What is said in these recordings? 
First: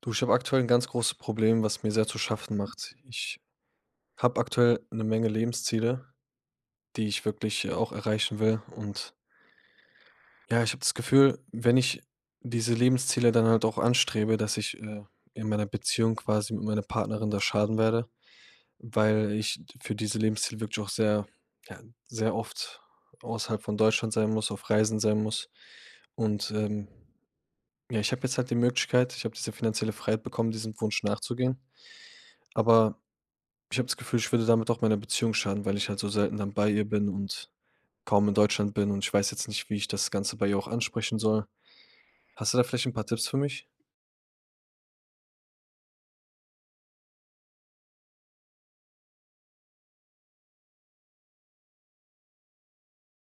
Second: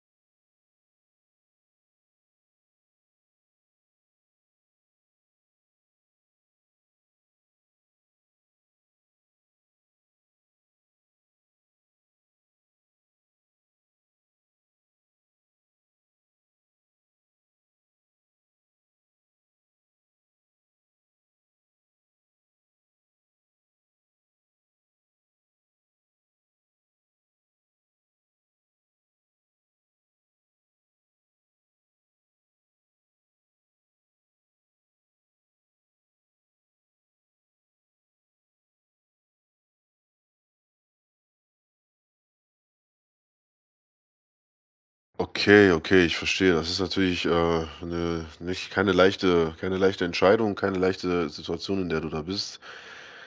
Du, ich habe aktuell ein ganz großes Problem, was mir sehr zu schaffen macht. Ich habe aktuell eine Menge Lebensziele, die ich wirklich auch erreichen will, und ja, ich habe das Gefühl, wenn ich diese Lebensziele dann halt auch anstrebe, dass ich in meiner Beziehung quasi mit meiner Partnerin da schaden werde, weil ich für diese Lebensziele wirklich auch sehr, ja, sehr oft außerhalb von Deutschland sein muss, auf Reisen sein muss, und, ja, ich habe jetzt halt die Möglichkeit, ich habe diese finanzielle Freiheit bekommen, diesem Wunsch nachzugehen, aber ich habe das Gefühl, ich würde damit auch meiner Beziehung schaden, weil ich halt so selten dann bei ihr bin und kaum in Deutschland bin, und ich weiß jetzt nicht, wie ich das Ganze bei ihr auch ansprechen soll. Hast du da vielleicht ein paar Tipps für mich? Okay, okay, ich verstehe. Das ist natürlich, 'ne nicht keine leichte keine leichte Entscheidung, keine leichte Situation, in der du da bist.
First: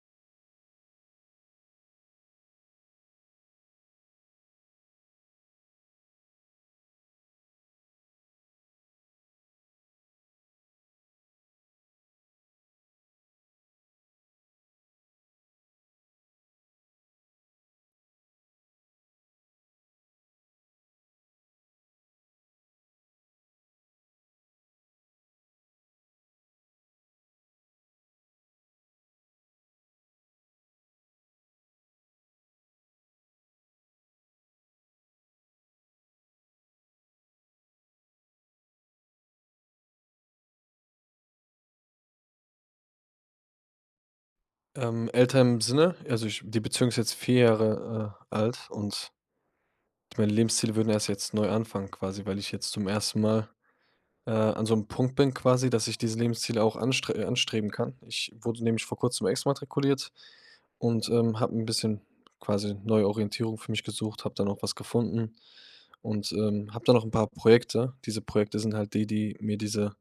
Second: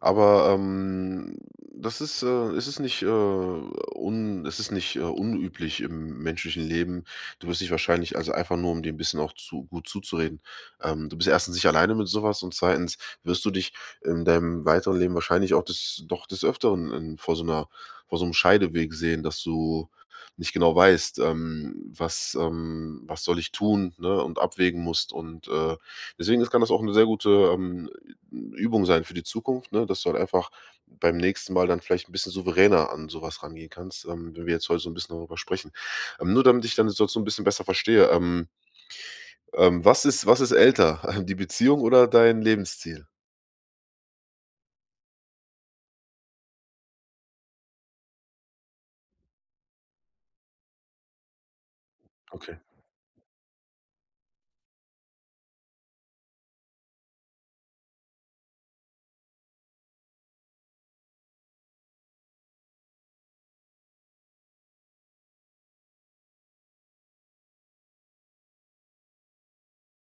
Aber, das ist, es ist nicht, un es ist nicht, unüblich im menschlichen Leben. Du wirst dich wahrscheinlich also, einfach nur, um dir ein bisschen auch zu gut zuzureden. Du bist erstens nicht alleine mit sowas und zweitens wirst du dich in deinem weiteren Leben wahrscheinlich auch des Öfteren in vor so einer, vor so einem Scheideweg sehen, dass du nicht genau weißt, was soll ich tun, ne, und abwägen musst. Und, deswegen ist kann das auch eine sehr gute, Übung sein für die Zukunft, ne, dass du halt einfach beim nächsten Mal dann vielleicht ein bisschen souveräner an sowas rangehen kannst, wenn wir jetzt heute so ein bisschen darüber sprechen. Nur damit ich dann deine so ein bisschen besser verstehe, was ist älter, die Beziehung oder dein Lebensziel? Älter im Sinne, also ich die Beziehung ist jetzt 4 Jahre alt, und meine Lebensziele würden erst jetzt neu anfangen quasi, weil ich Okay. jetzt zum ersten Mal an so einem Punkt bin quasi, dass ich diese Lebensziele auch anstreben kann. Ich wurde nämlich vor Kurzem exmatrikuliert und, habe ein bisschen quasi neue Orientierung für mich gesucht, habe dann auch was gefunden und, habe dann noch ein paar Projekte. Diese Projekte sind halt die, die mir diese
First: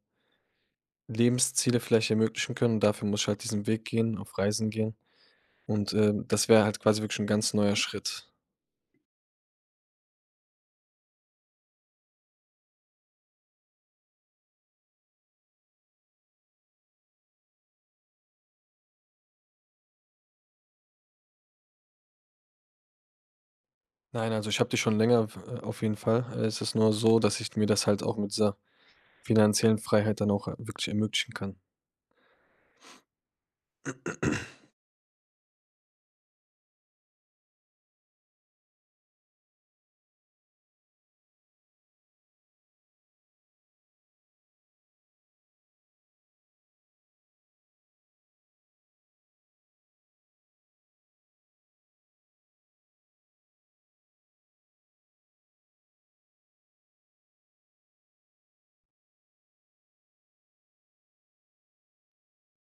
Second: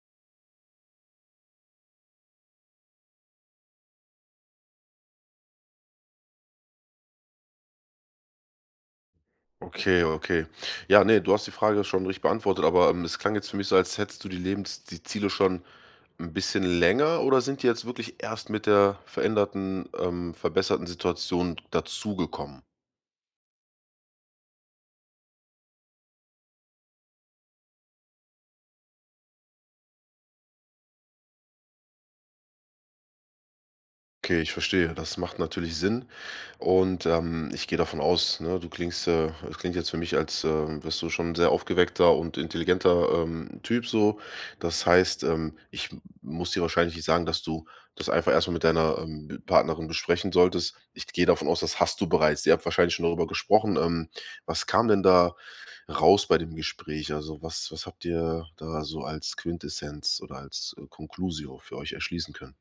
Lebensziele vielleicht ermöglichen können. Und dafür muss ich halt diesen Weg gehen, auf Reisen gehen und, das wäre halt quasi wirklich ein ganz neuer Schritt. Okay, okay. Ja, nee, du hast die Frage schon richtig beantwortet, aber, es klang jetzt für mich so, als hättest du die Ziele schon ein bisschen länger, oder sind die jetzt wirklich erst mit der veränderten, verbesserten Situation dazugekommen? Nein, also ich habe die schon länger w auf jeden Fall. Es ist nur so, dass ich mir das halt auch mit dieser finanziellen Freiheit dann auch wirklich ermöglichen kann. Okay, ich verstehe. Das macht natürlich Sinn. Und, ich gehe davon aus, ne, du klingst, es klingt jetzt für mich, als, wärst du schon 'n sehr aufgeweckter und intelligenter, Typ so. Das heißt, ich m muss dir wahrscheinlich nicht sagen, dass du das einfach erstmal mit deiner, Partnerin besprechen solltest. Ich gehe davon aus, das hast du bereits. Ihr habt wahrscheinlich schon darüber gesprochen. Was kam denn da raus bei dem Gespräch? Also, was habt ihr da so als Quintessenz oder als, Conclusio für euch erschließen können?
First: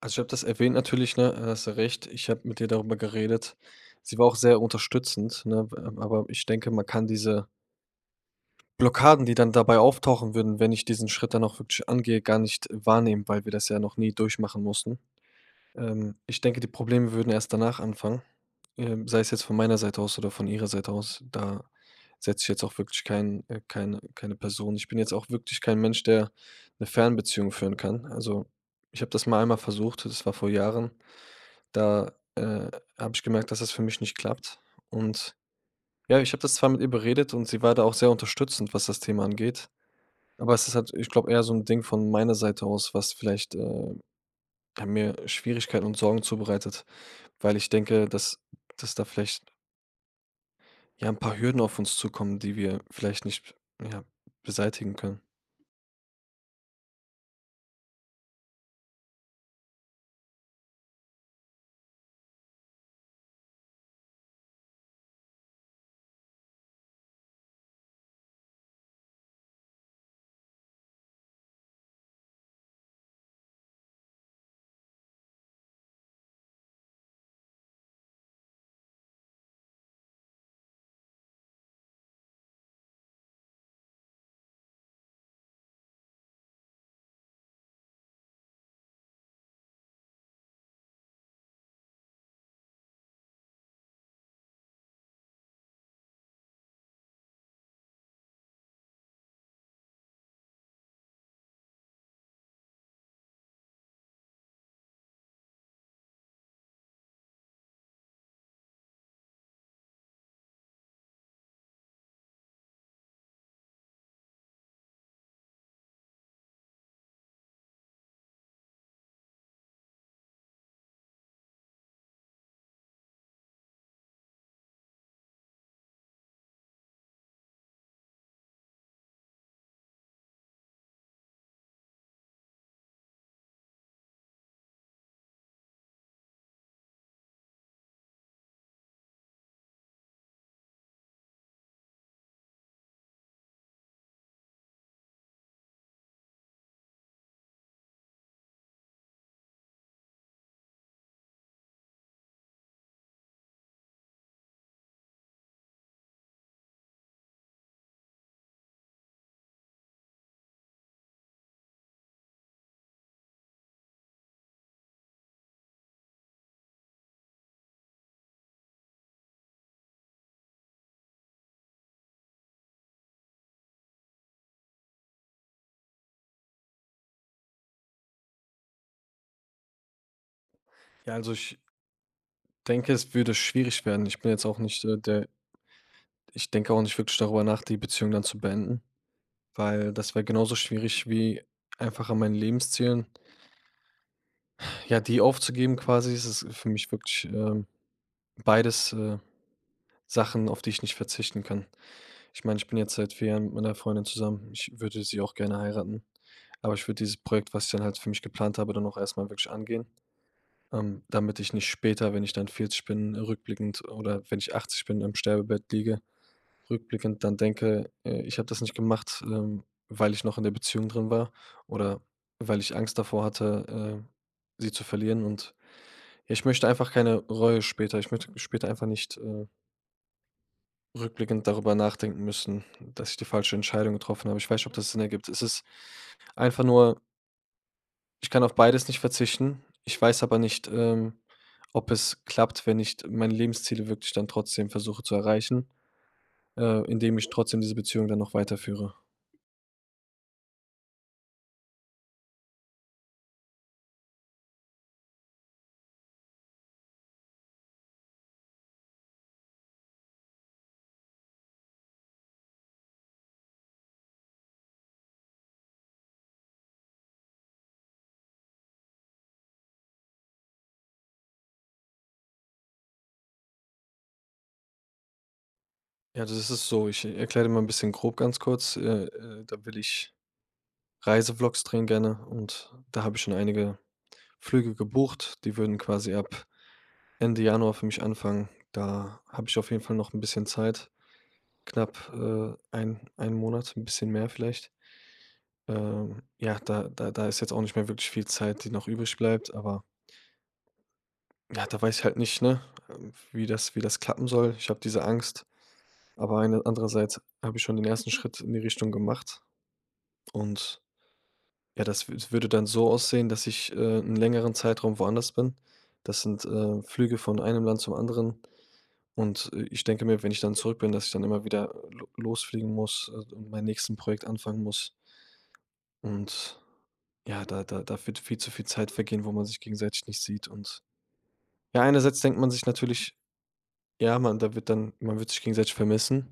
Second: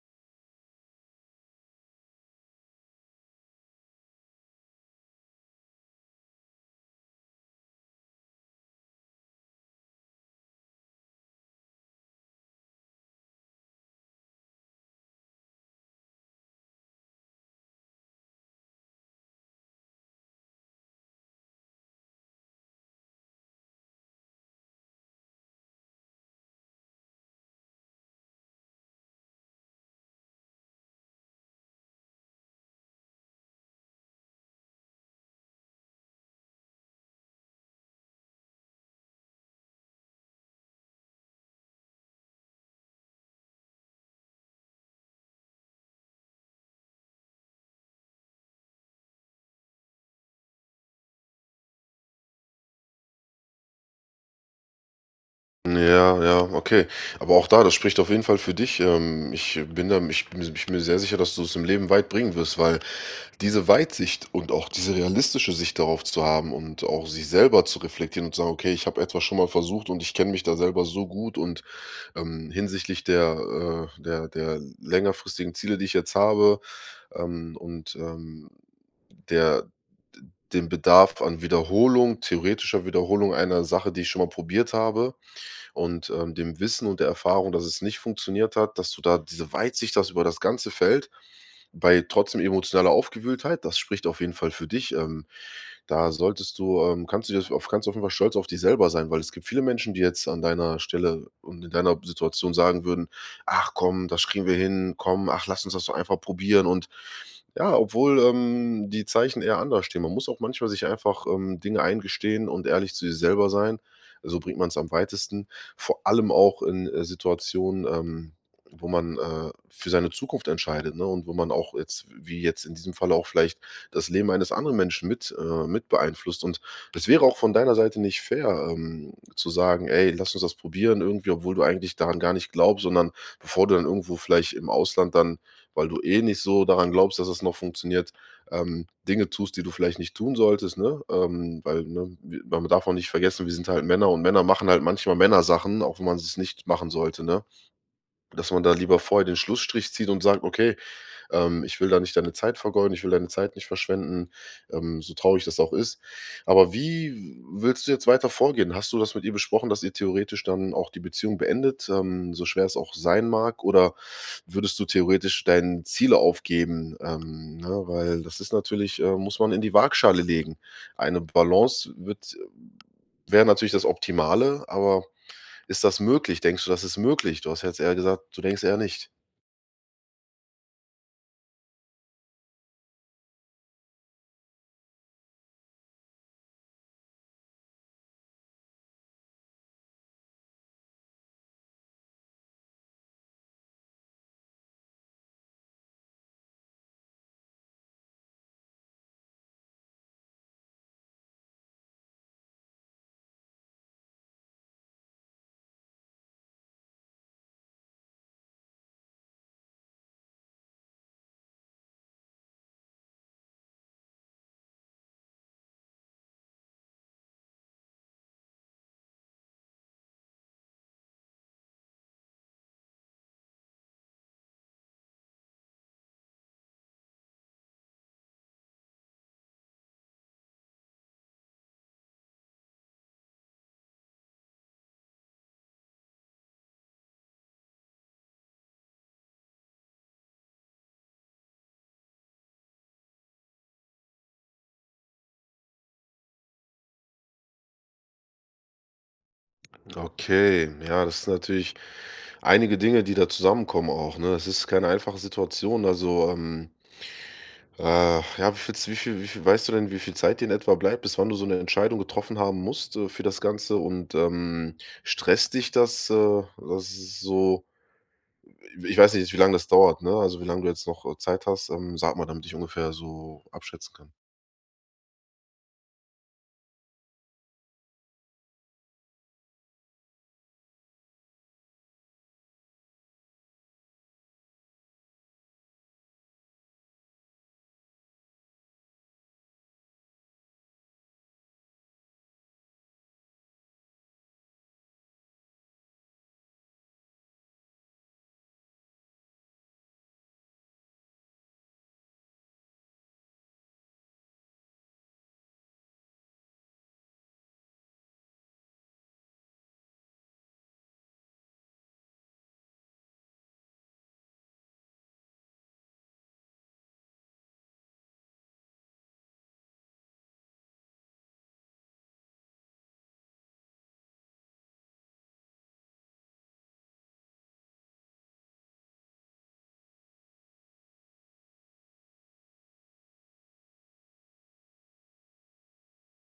Also, ich habe das erwähnt natürlich, ne? Hast du recht. Ich habe mit ihr darüber geredet. Sie war auch sehr unterstützend, ne? W Aber ich denke, man kann diese Blockaden, die dann dabei auftauchen würden, wenn ich diesen Schritt dann auch wirklich angehe, gar nicht wahrnehmen, weil wir das ja noch nie durchmachen mussten. Ich denke, die Probleme würden erst danach anfangen, sei es jetzt von meiner Seite aus oder von ihrer Seite aus. Da setze ich jetzt auch wirklich keine Person. Ich bin jetzt auch wirklich kein Mensch, der eine Fernbeziehung führen kann. Also ich habe das mal einmal versucht, das war vor Jahren. Da habe ich gemerkt, dass das für mich nicht klappt. Und ja, ich habe das zwar mit ihr beredet, und sie war da auch sehr unterstützend, was das Thema angeht. Aber es ist halt, ich glaube, eher so ein Ding von meiner Seite aus, was vielleicht haben mir Schwierigkeiten und Sorgen zubereitet, weil ich denke, dass da vielleicht, ja, ein paar Hürden auf uns zukommen, die wir vielleicht nicht, ja, beseitigen können. Ja, ja, okay. Aber auch da, das spricht auf jeden Fall für dich. Ich bin da, ich, bin Ich bin mir sehr sicher, dass du es im Leben weit bringen wirst, weil diese Weitsicht und auch diese realistische Sicht darauf zu haben und auch sich selber zu reflektieren und zu sagen, okay, ich habe etwas schon mal versucht und ich kenne mich da selber so gut und hinsichtlich der längerfristigen Ziele, die ich jetzt habe, ähm, und ähm, der, den Bedarf an Wiederholung, theoretischer Wiederholung einer Sache, die ich schon mal probiert habe, und, dem Wissen und der Erfahrung, dass es nicht funktioniert hat, dass du da diese Weitsicht hast über das ganze Feld bei trotzdem emotionaler Aufgewühltheit, das spricht auf jeden Fall für dich. Da solltest du kannst du auf jeden Fall stolz auf dich selber sein, weil es gibt viele Menschen, die jetzt an deiner Stelle und in deiner Situation sagen würden: „Ach komm, das kriegen wir hin. Komm, ach, lass uns das doch einfach probieren, und ja, obwohl, die Zeichen eher anders stehen. Man muss auch manchmal sich einfach, Dinge eingestehen und ehrlich zu sich selber sein. So bringt man es am weitesten. Vor allem auch in, Situationen, wo man, für seine Zukunft entscheidet, ne, und wo man auch jetzt in diesem Fall auch vielleicht das Leben eines anderen Menschen mit beeinflusst. Und es wäre auch von deiner Seite nicht fair, zu sagen: „Ey, lass uns das probieren irgendwie“, obwohl du eigentlich daran gar nicht glaubst, sondern bevor du dann irgendwo vielleicht im Ausland dann, weil du eh nicht so daran glaubst, dass es noch funktioniert, Dinge tust, die du vielleicht nicht tun solltest, ne? Weil, ne, wir man darf auch nicht vergessen, wir sind halt Männer, und Männer machen halt manchmal Männersachen, auch wenn man es nicht machen sollte, ne? Dass man da lieber vorher den Schlussstrich zieht und sagt: „Okay, ich will da nicht deine Zeit vergeuden, ich will deine Zeit nicht verschwenden, so traurig das auch ist. Aber wie willst du jetzt weiter vorgehen? Hast du das mit ihr besprochen, dass ihr theoretisch dann auch die Beziehung beendet, so schwer es auch sein mag? Oder würdest du theoretisch deine Ziele aufgeben? Ne? Weil das muss man in die Waagschale legen. Eine Balance wird wäre natürlich das Optimale, aber ist das möglich? Denkst du, das ist möglich? Du hast jetzt eher gesagt, du denkst eher nicht. Ja, also, ich denke, es würde schwierig werden. Ich bin jetzt auch nicht der, ich denke auch nicht wirklich darüber nach, die Beziehung dann zu beenden, weil das wäre genauso schwierig wie einfach an meinen Lebenszielen, ja, die aufzugeben quasi. Ist Es ist für mich wirklich, beides Sachen, auf die ich nicht verzichten kann. Ich meine, ich bin jetzt seit 4 Jahren mit meiner Freundin zusammen. Ich würde sie auch gerne heiraten. Aber ich würde dieses Projekt, was ich dann halt für mich geplant habe, dann auch erstmal wirklich angehen, damit ich nicht später, wenn ich dann 40 bin, rückblickend, oder wenn ich 80 bin, im Sterbebett liege, rückblickend dann denke ich habe das nicht gemacht, weil ich noch in der Beziehung drin war, oder weil ich Angst davor hatte sie zu verlieren. Und ja, ich möchte einfach keine Reue später. Ich möchte später einfach nicht rückblickend darüber nachdenken müssen, dass ich die falsche Entscheidung getroffen habe. Ich weiß nicht, ob das Sinn ergibt. Es ist einfach nur, ich kann auf beides nicht verzichten. Ich weiß aber nicht, ob es klappt, wenn ich meine Lebensziele wirklich dann trotzdem versuche zu erreichen, indem ich trotzdem diese Beziehung dann noch weiterführe. Okay, ja, das sind natürlich einige Dinge, die da zusammenkommen auch, ne? Es ist keine einfache Situation. Also, ja, wie viel, weißt du denn, wie viel Zeit dir in etwa bleibt, bis wann du so eine Entscheidung getroffen haben musst, für das Ganze? Und stresst dich das, das ist so, ich weiß nicht, wie lange das dauert, ne? Also wie lange du jetzt noch Zeit hast, sag mal, damit ich ungefähr so abschätzen kann. Ja, das ist so. Ich erkläre dir mal ein bisschen grob, ganz kurz. Da will ich Reisevlogs drehen gerne, und da habe ich schon einige Flüge gebucht. Die würden quasi ab Ende Januar für mich anfangen. Da habe ich auf jeden Fall noch ein bisschen Zeit, knapp einen Monat, ein bisschen mehr vielleicht. Ja, da ist jetzt auch nicht mehr wirklich viel Zeit, die noch übrig bleibt, aber ja, da weiß ich halt nicht, ne, wie das klappen soll. Ich habe diese Angst, aber eine andererseits habe ich schon den ersten Schritt in die Richtung gemacht, und ja, das wü würde dann so aussehen, dass ich 'n längeren Zeitraum woanders bin. Das sind Flüge von einem Land zum anderen, und ich denke mir, wenn ich dann zurück bin, dass ich dann immer wieder lo losfliegen muss und mein nächsten Projekt anfangen muss, und ja, da wird viel zu viel Zeit vergehen, wo man sich gegenseitig nicht sieht, und ja, einerseits denkt man sich natürlich: „Ja, man, da wird dann, man wird sich gegenseitig vermissen,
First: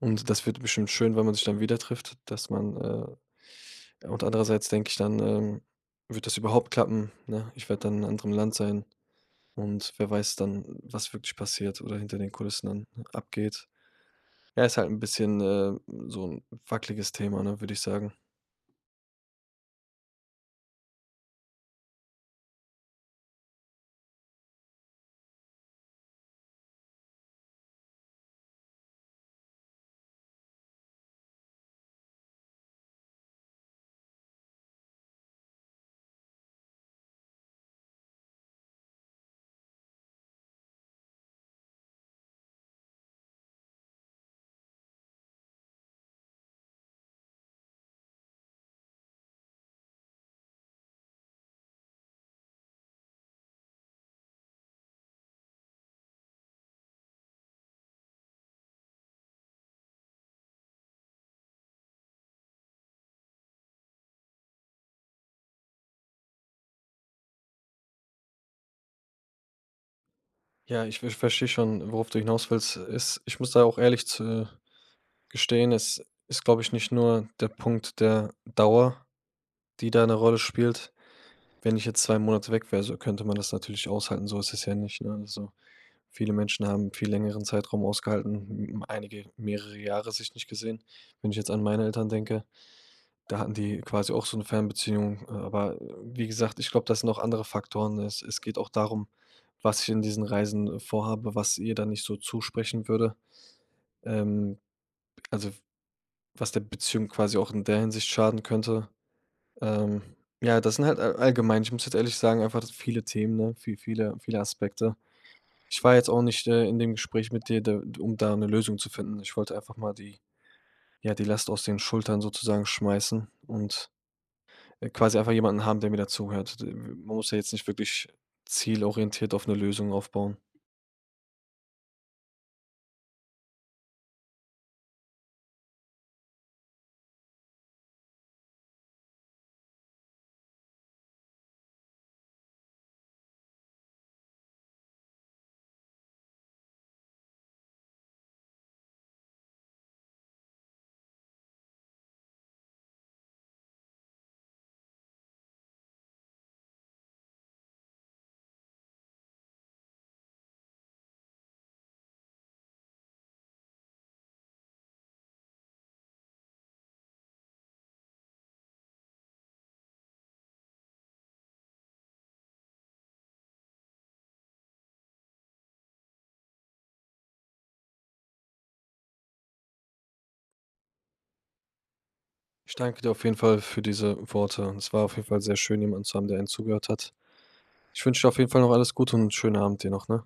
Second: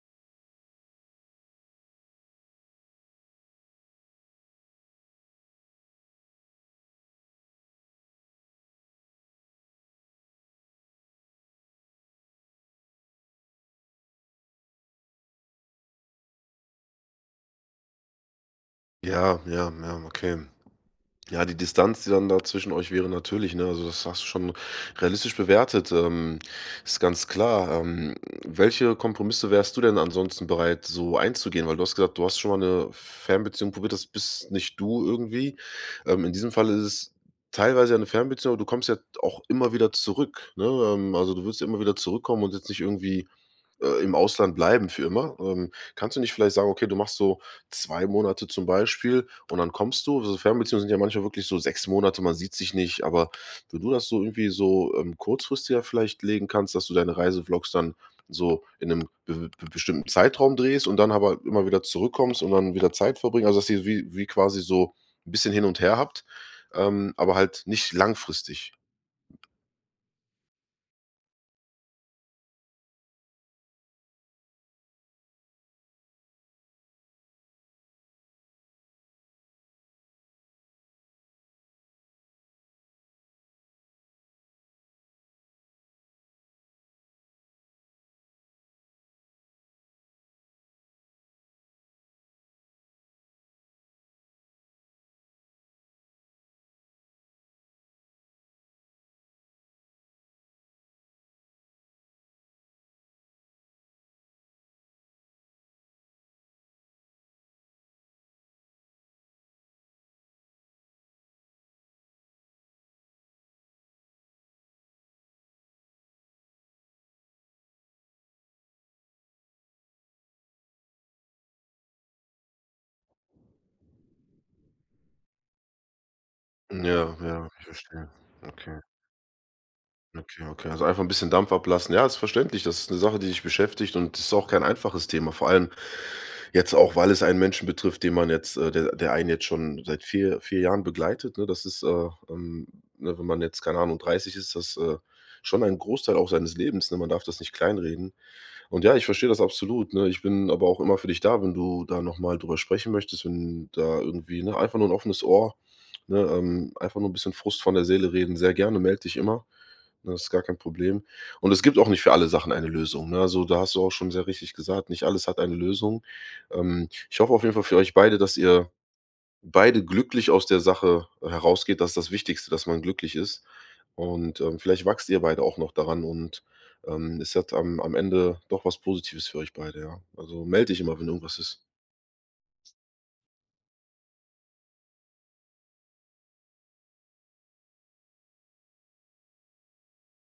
und das wird bestimmt schön, wenn man sich dann wieder trifft, dass man“ und andererseits denke ich dann: „Wird das überhaupt klappen, ne? Ich werde dann in einem anderen Land sein, und wer weiß dann, was wirklich passiert oder hinter den Kulissen dann abgeht.“ Ja, ist halt ein bisschen so ein wackeliges Thema, ne, würde ich sagen. Ja, ja, ja, okay. Ja, die Distanz, die dann da zwischen euch wäre, natürlich, ne? Also das hast du schon realistisch bewertet, ist ganz klar. Welche Kompromisse wärst du denn ansonsten bereit, so einzugehen? Weil du hast gesagt, du hast schon mal eine Fernbeziehung probiert, das bist nicht du irgendwie. In diesem Fall ist es teilweise ja 'ne Fernbeziehung, aber du kommst ja auch immer wieder zurück, ne? Also du willst ja immer wieder zurückkommen und jetzt nicht irgendwie im Ausland bleiben für immer. Kannst du nicht vielleicht sagen, okay, du machst so 2 Monate zum Beispiel und dann kommst du so, Fernbeziehungen sind ja manchmal wirklich so 6 Monate, man sieht sich nicht, aber wenn du das so irgendwie so, kurzfristiger vielleicht legen kannst, dass du deine Reisevlogs dann so in einem be be bestimmten Zeitraum drehst und dann aber immer wieder zurückkommst und dann wieder Zeit verbringen, also dass ihr wie wie quasi so ein bisschen hin und her habt, aber halt nicht langfristig. Ja, ich verstehe schon, worauf du hinaus willst. Ist Ich muss da auch ehrlich zu gestehen, es ist, glaube ich, nicht nur der Punkt der Dauer, die da eine Rolle spielt. Wenn ich jetzt 2 Monate weg wäre, so könnte man das natürlich aushalten, so ist es ja nicht, ne? Also, viele Menschen haben viel längeren Zeitraum ausgehalten, m einige mehrere Jahre sich nicht gesehen. Wenn ich jetzt an meine Eltern denke, da hatten die quasi auch so eine Fernbeziehung aber wie gesagt, ich glaube, das sind auch andere Faktoren. Es geht auch darum, was ich in diesen Reisen vorhabe, was ihr da nicht so zusprechen würde. Ähm, also Was der Beziehung quasi auch in der Hinsicht schaden könnte. Ähm, ja, das sind halt allgemein, ich muss jetzt ehrlich sagen, einfach viele Themen, ne? Viele Aspekte. Ich war jetzt auch nicht in dem Gespräch mit dir, da um da eine Lösung zu finden. Ich wollte einfach mal die, ja, die Last aus den Schultern sozusagen schmeißen und, quasi einfach jemanden haben, der mir da zuhört. D Man Ja, muss ja ja, jetzt ich nicht verstehe. wirklich Okay. zielorientiert auf eine Lösung aufbauen. Okay, okay, also einfach ein bisschen Dampf ablassen. Ja, ist verständlich. Das ist eine Sache, die dich beschäftigt, und ist auch kein einfaches Thema. Vor allem jetzt auch, weil es einen Menschen betrifft, den man jetzt der einen jetzt schon seit 4 Jahren begleitet, ne? Das ist, ne, wenn man jetzt, keine Ahnung, 30 ist, das, schon ein Großteil auch seines Lebens, ne? Man darf das nicht kleinreden. Und ja, ich verstehe das absolut, ne? Ich bin aber auch immer für dich da, wenn du da noch mal drüber sprechen möchtest, wenn da irgendwie, ne, einfach nur ein offenes Ohr, ne, einfach nur ein bisschen Frust von der Seele reden. Sehr gerne, melde dich immer, ne? Das ist gar kein Problem. Und es gibt auch nicht für alle Sachen eine Lösung, ne? Also, da hast du auch schon sehr richtig gesagt, nicht alles hat eine Lösung. Ich hoffe auf jeden Fall für euch beide, dass ihr beide glücklich aus der Sache herausgeht, das ist das Wichtigste, dass man glücklich ist. Und, vielleicht wachst ihr beide auch noch daran, und, es hat am Ende doch was Positives für euch beide, ja. Also, melde dich immer, wenn irgendwas ist. Ich danke dir auf jeden Fall für diese Worte. Es war auf jeden Fall sehr schön, jemanden zu haben, der einen zugehört hat. Ich wünsche dir auf jeden Fall noch alles Gute und 'n schönen Abend dir noch, ne?